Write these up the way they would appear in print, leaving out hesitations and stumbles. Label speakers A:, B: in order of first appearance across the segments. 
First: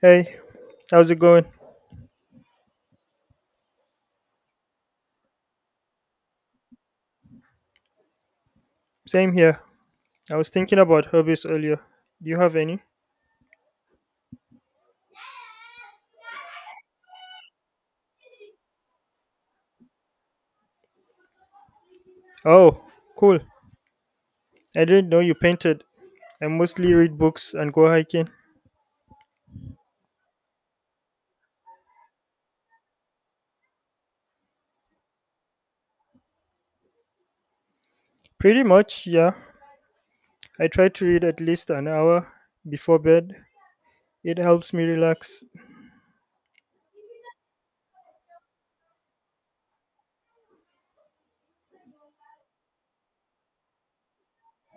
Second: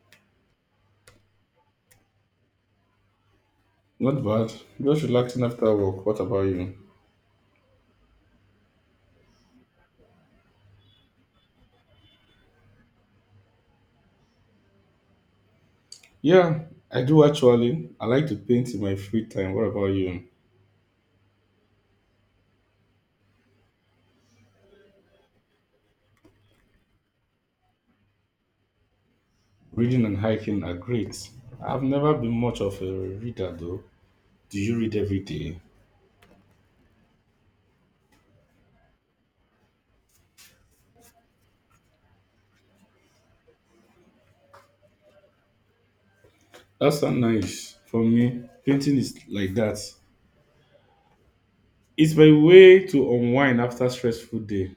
A: Hey, how's it going?
B: Not bad. Just relaxing after work. What about you?
A: Same here. I was thinking about hobbies earlier. Do you have any?
B: Yeah, I do actually. I like to paint in my free time. What about you?
A: Oh, cool. I didn't know you painted. I mostly read books and go hiking.
B: Reading and hiking are great. I've never been much of a reader though. Do you read every day?
A: Pretty much, yeah. I try to read at least an hour before bed. It helps me relax.
B: That's so nice. For me, painting is like that. It's my way to unwind after stressful day.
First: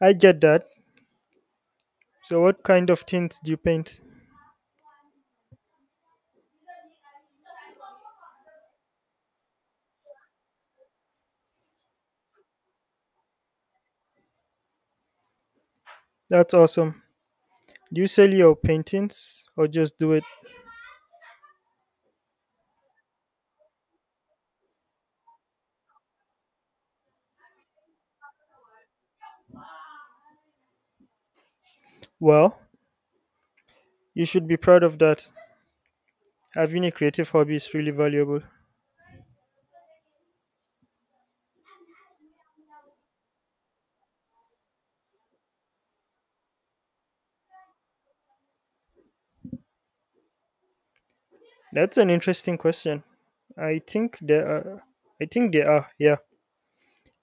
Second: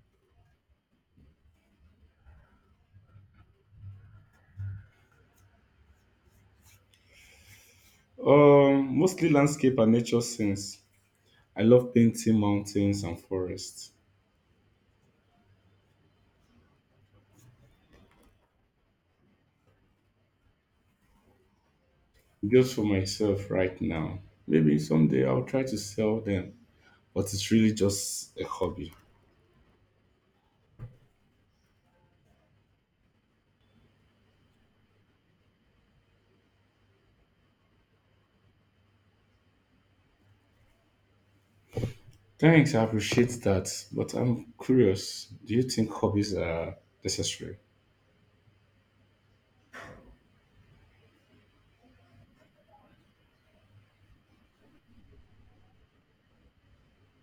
A: I get that. So, what kind of things do you paint?
B: Mostly landscape and nature scenes. I love painting mountains and forests.
A: That's awesome. Do you sell your paintings or just do it?
B: Just for myself right now. Maybe someday I'll try to sell them, but it's really just a hobby.
A: Well, you should be proud of that. Having a creative hobby is really valuable.
B: Thanks, I appreciate that. But I'm curious, do you think hobbies are necessary?
A: That's an interesting question. I think there are. I think there are. Yeah,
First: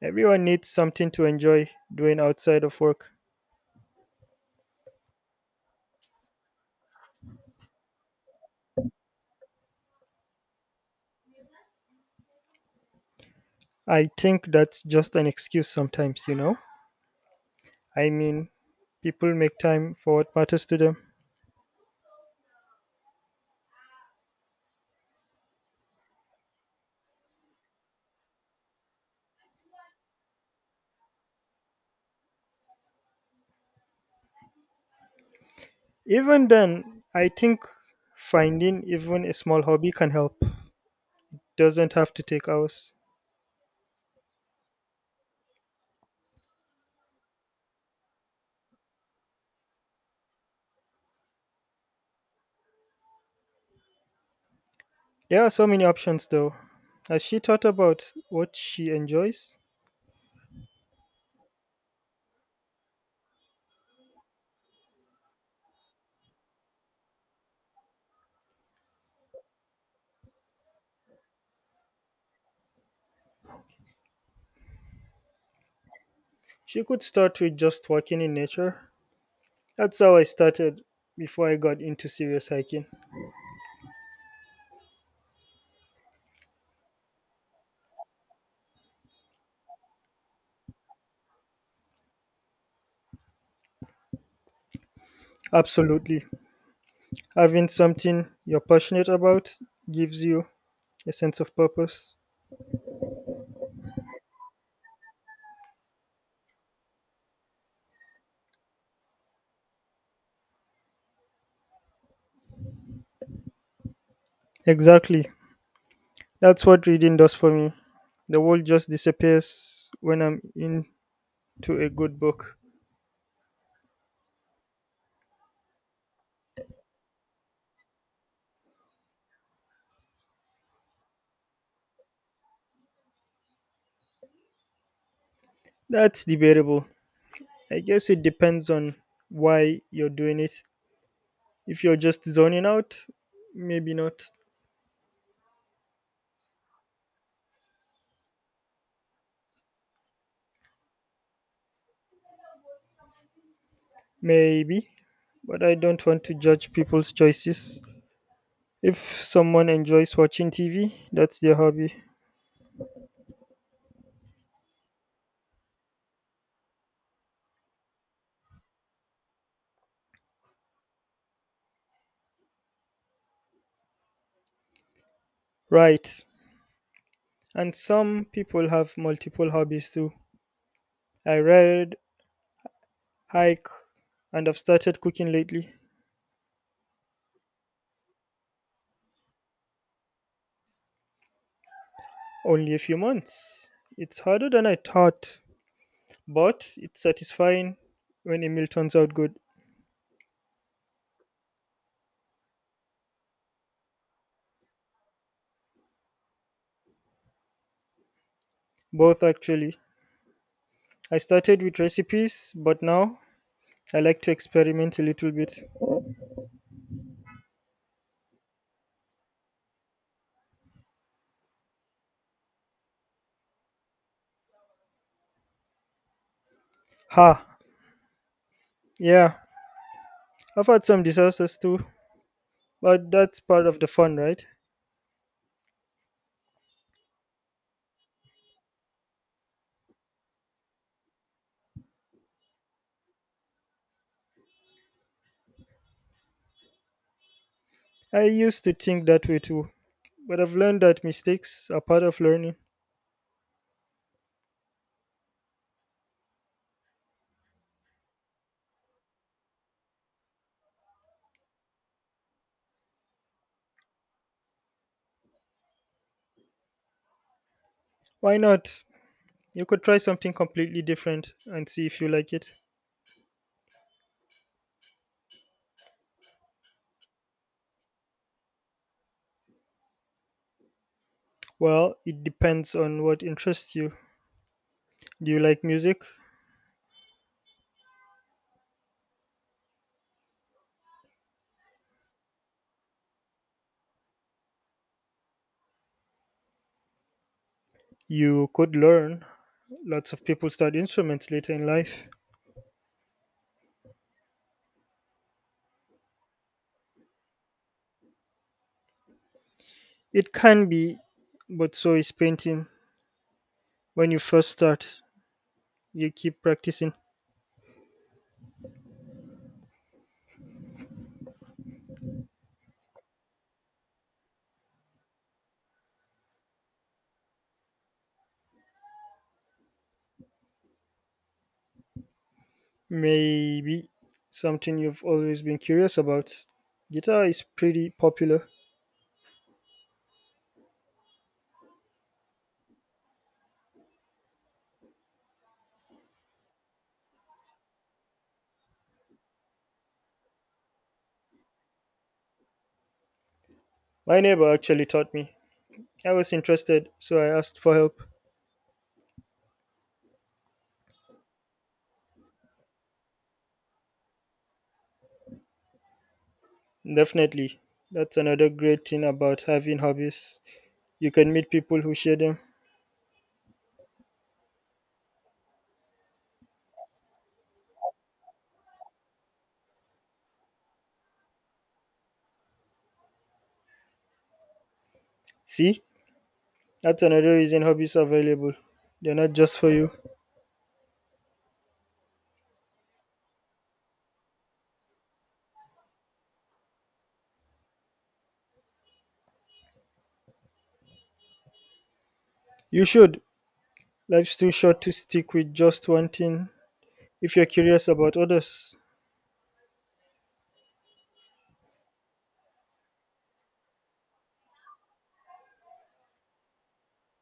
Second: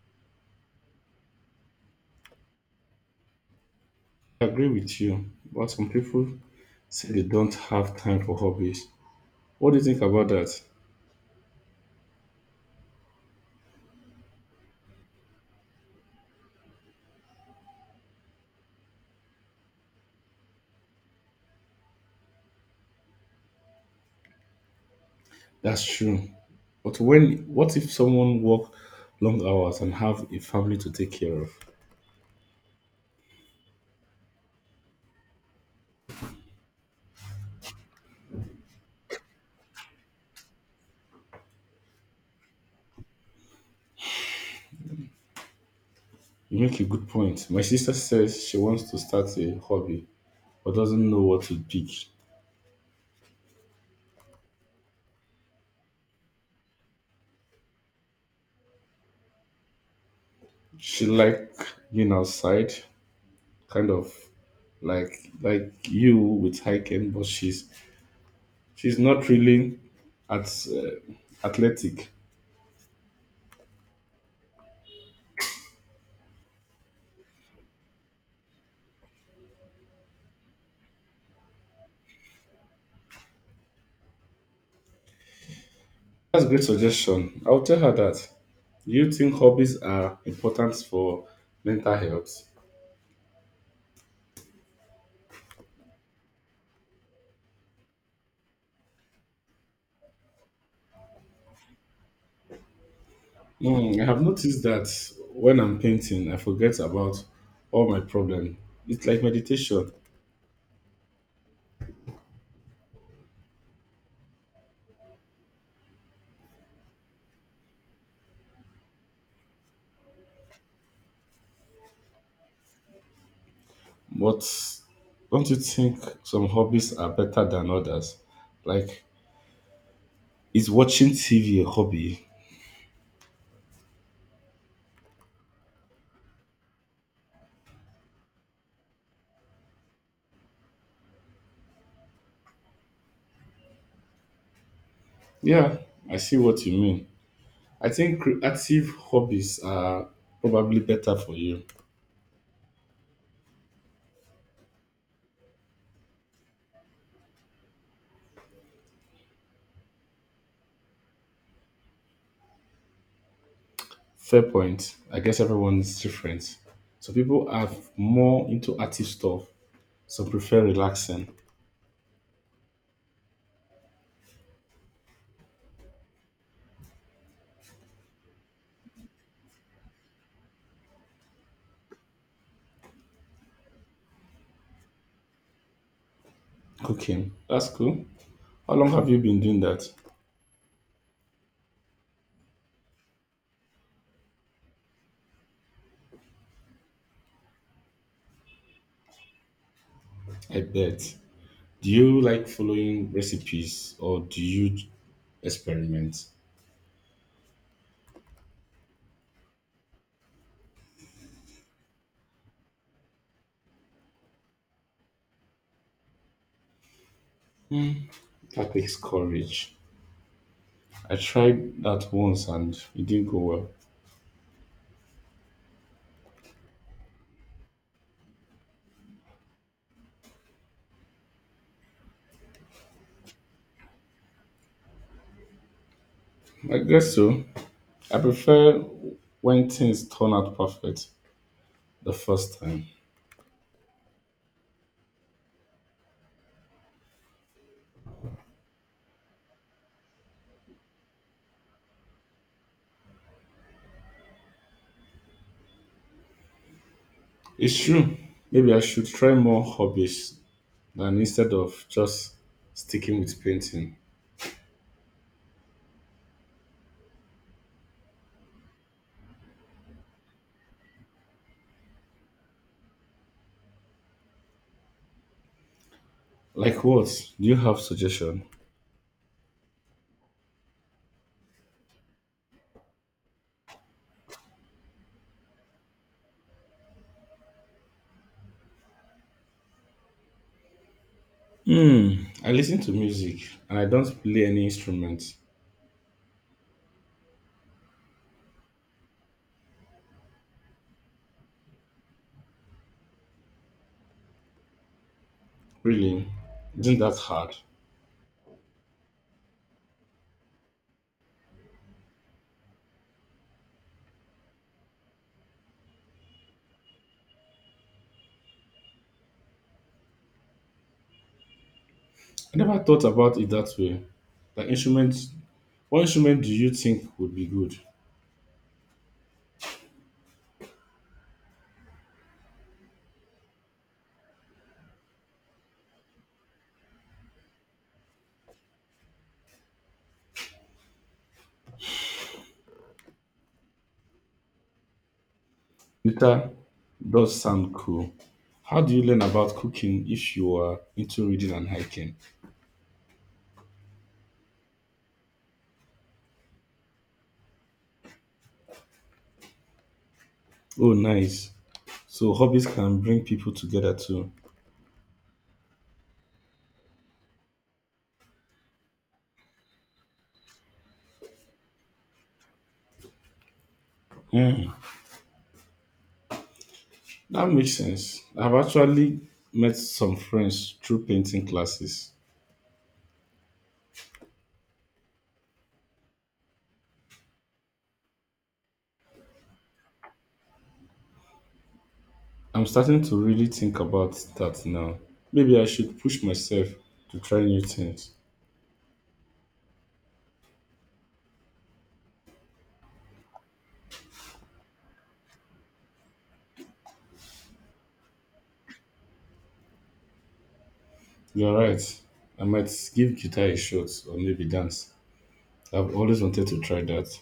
A: everyone needs something to enjoy doing outside of work.
B: I agree with you, but some people say they don't have time for hobbies. What do you think about that?
A: I think that's just an excuse sometimes. I mean, people make time for what matters to them.
B: That's true. But when what if someone work long hours and have a family to take care of?
A: Even then, I think finding even a small hobby can help. Doesn't have to take hours.
B: You make a good point. My sister says she wants to start a hobby but doesn't know what to pick.
A: There are so many options though. As she thought about what she enjoys,
B: She like being outside, kind of like you with hiking, but she's not really at athletic.
A: she could start with just walking in nature. That's how I started before I got into serious hiking.
B: That's a great suggestion. I'll tell her that. Do you think hobbies are important for mental health?
A: Absolutely. Having something you're passionate about gives you a sense of purpose.
B: Hmm, I have noticed that when I'm painting, I forget about all my problems. It's like meditation.
A: Exactly. That's what reading does for me. The world just disappears when I'm into a good book.
B: But don't you think some hobbies are better than others? Like, is watching TV a hobby?
A: That's debatable. I guess it depends on why you're doing it. If you're just zoning out, maybe not.
B: Yeah, I see what you mean. I think active hobbies are probably better for you.
A: Maybe. But I don't want to judge people's choices. If someone enjoys watching TV, that's their hobby.
B: Fair point. I guess everyone's different. So people are more into active stuff. Some prefer relaxing.
A: Right. And some people have multiple hobbies too. I read, hike, and I've started cooking lately.
B: Cooking. That's cool. How long have you been doing that?
A: Only a few months. It's harder than I thought, but it's satisfying when a meal turns out good.
B: I bet. Do you like following recipes or do you experiment?
A: Both actually. I started with recipes, but now I like to experiment a little bit.
B: That takes courage. I tried that once and it didn't go well.
A: Ha! Yeah, I've had some disasters too, but that's part of the fun, right?
B: I guess so. I prefer when things turn out perfect the first time.
A: I used to think that way too, but I've learned that mistakes are part of learning.
B: It's true. Maybe I should try more hobbies than instead of just sticking with painting.
A: Why not? You could try something completely different and see if you like it.
B: Like what? Do you have suggestion?
A: Well, it depends on what interests you. Do you like music?
B: Hmm. I listen to music and I don't play any instrument.
A: You could learn. Lots of people start instruments later in life.
B: Really? Isn't that hard?
A: It can be, but so is painting. When you first start, you keep practicing.
B: I never thought about it that way. The instrument. What instrument do you think would be good?
A: Maybe something you've always been curious about. Guitar is pretty popular.
B: Guitar does sound cool. How do you learn about cooking if you are into reading and hiking?
A: My neighbor actually taught me. I was interested, so I asked for help.
B: Oh, nice. So hobbies can bring people together too.
A: Definitely. That's another great thing about having hobbies. You can meet people who share them.
B: Mm. That makes sense. I've actually met some friends through painting classes.
A: See, that's another reason hobbies are available. They're not just for you.
B: I'm starting to really think about that now. Maybe I should push myself to try new things.
A: You should. Life's too short to stick with just one thing if you're curious about others.
B: You're right. I might give guitar a shot or maybe dance. I've always wanted to try that.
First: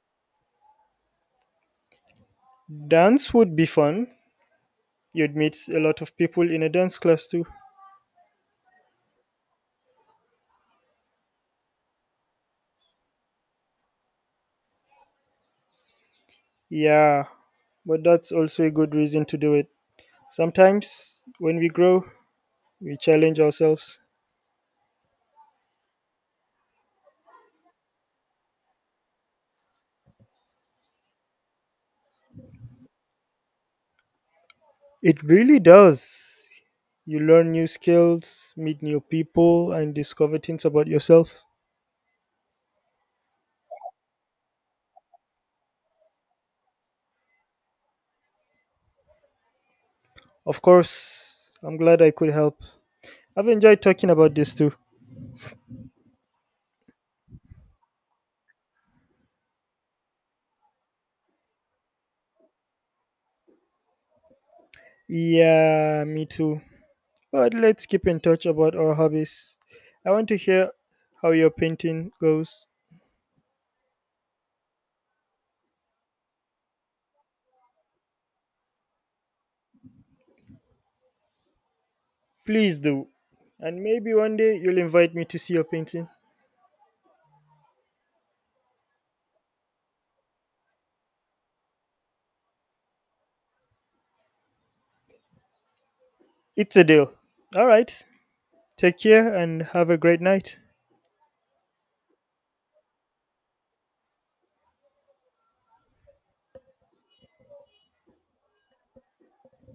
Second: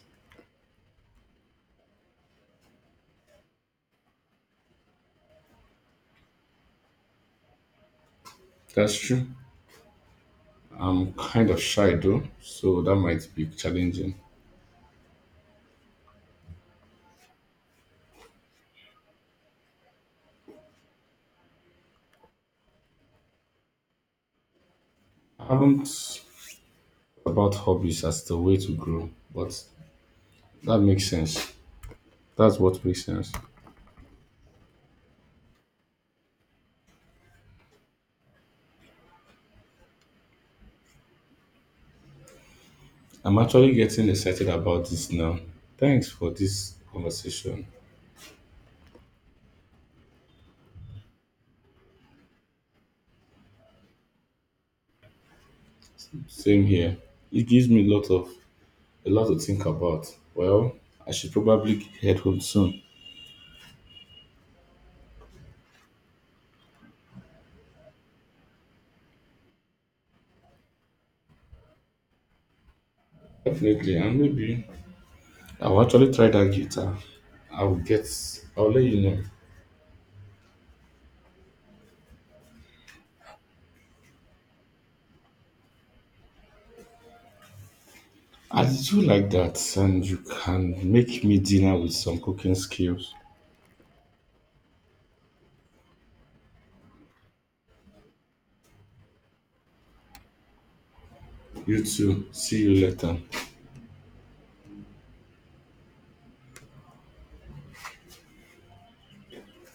A: Dance would be fun. You'd meet a lot of people in a dance class too.
B: That's true. I'm kind of shy though, so that might be challenging.
A: Yeah, but that's also a good reason to do it. Sometimes, when we grow, we challenge ourselves.
B: I haven't thought about hobbies as the way to grow, but that makes sense. That's what makes sense.
A: It really does. You learn new skills, meet new people, and discover things about yourself.
B: I'm actually getting excited about this now. Thanks for this conversation.
A: Of course, I'm glad I could help. I've enjoyed talking about this too.
B: Same here. It gives me a lot to think about. Well, I should probably head home soon.
A: Yeah, me too. But let's keep in touch about our hobbies. I want to hear how your painting goes.
B: Definitely, and maybe I'll actually try that guitar. I'll get. I'll let you know.
A: Please do. And maybe one day you'll invite me to see your painting.
B: I do like that, and you can make me dinner with some cooking skills.
A: It's a deal. All right. Take care and have a great night.
B: You too. See you later.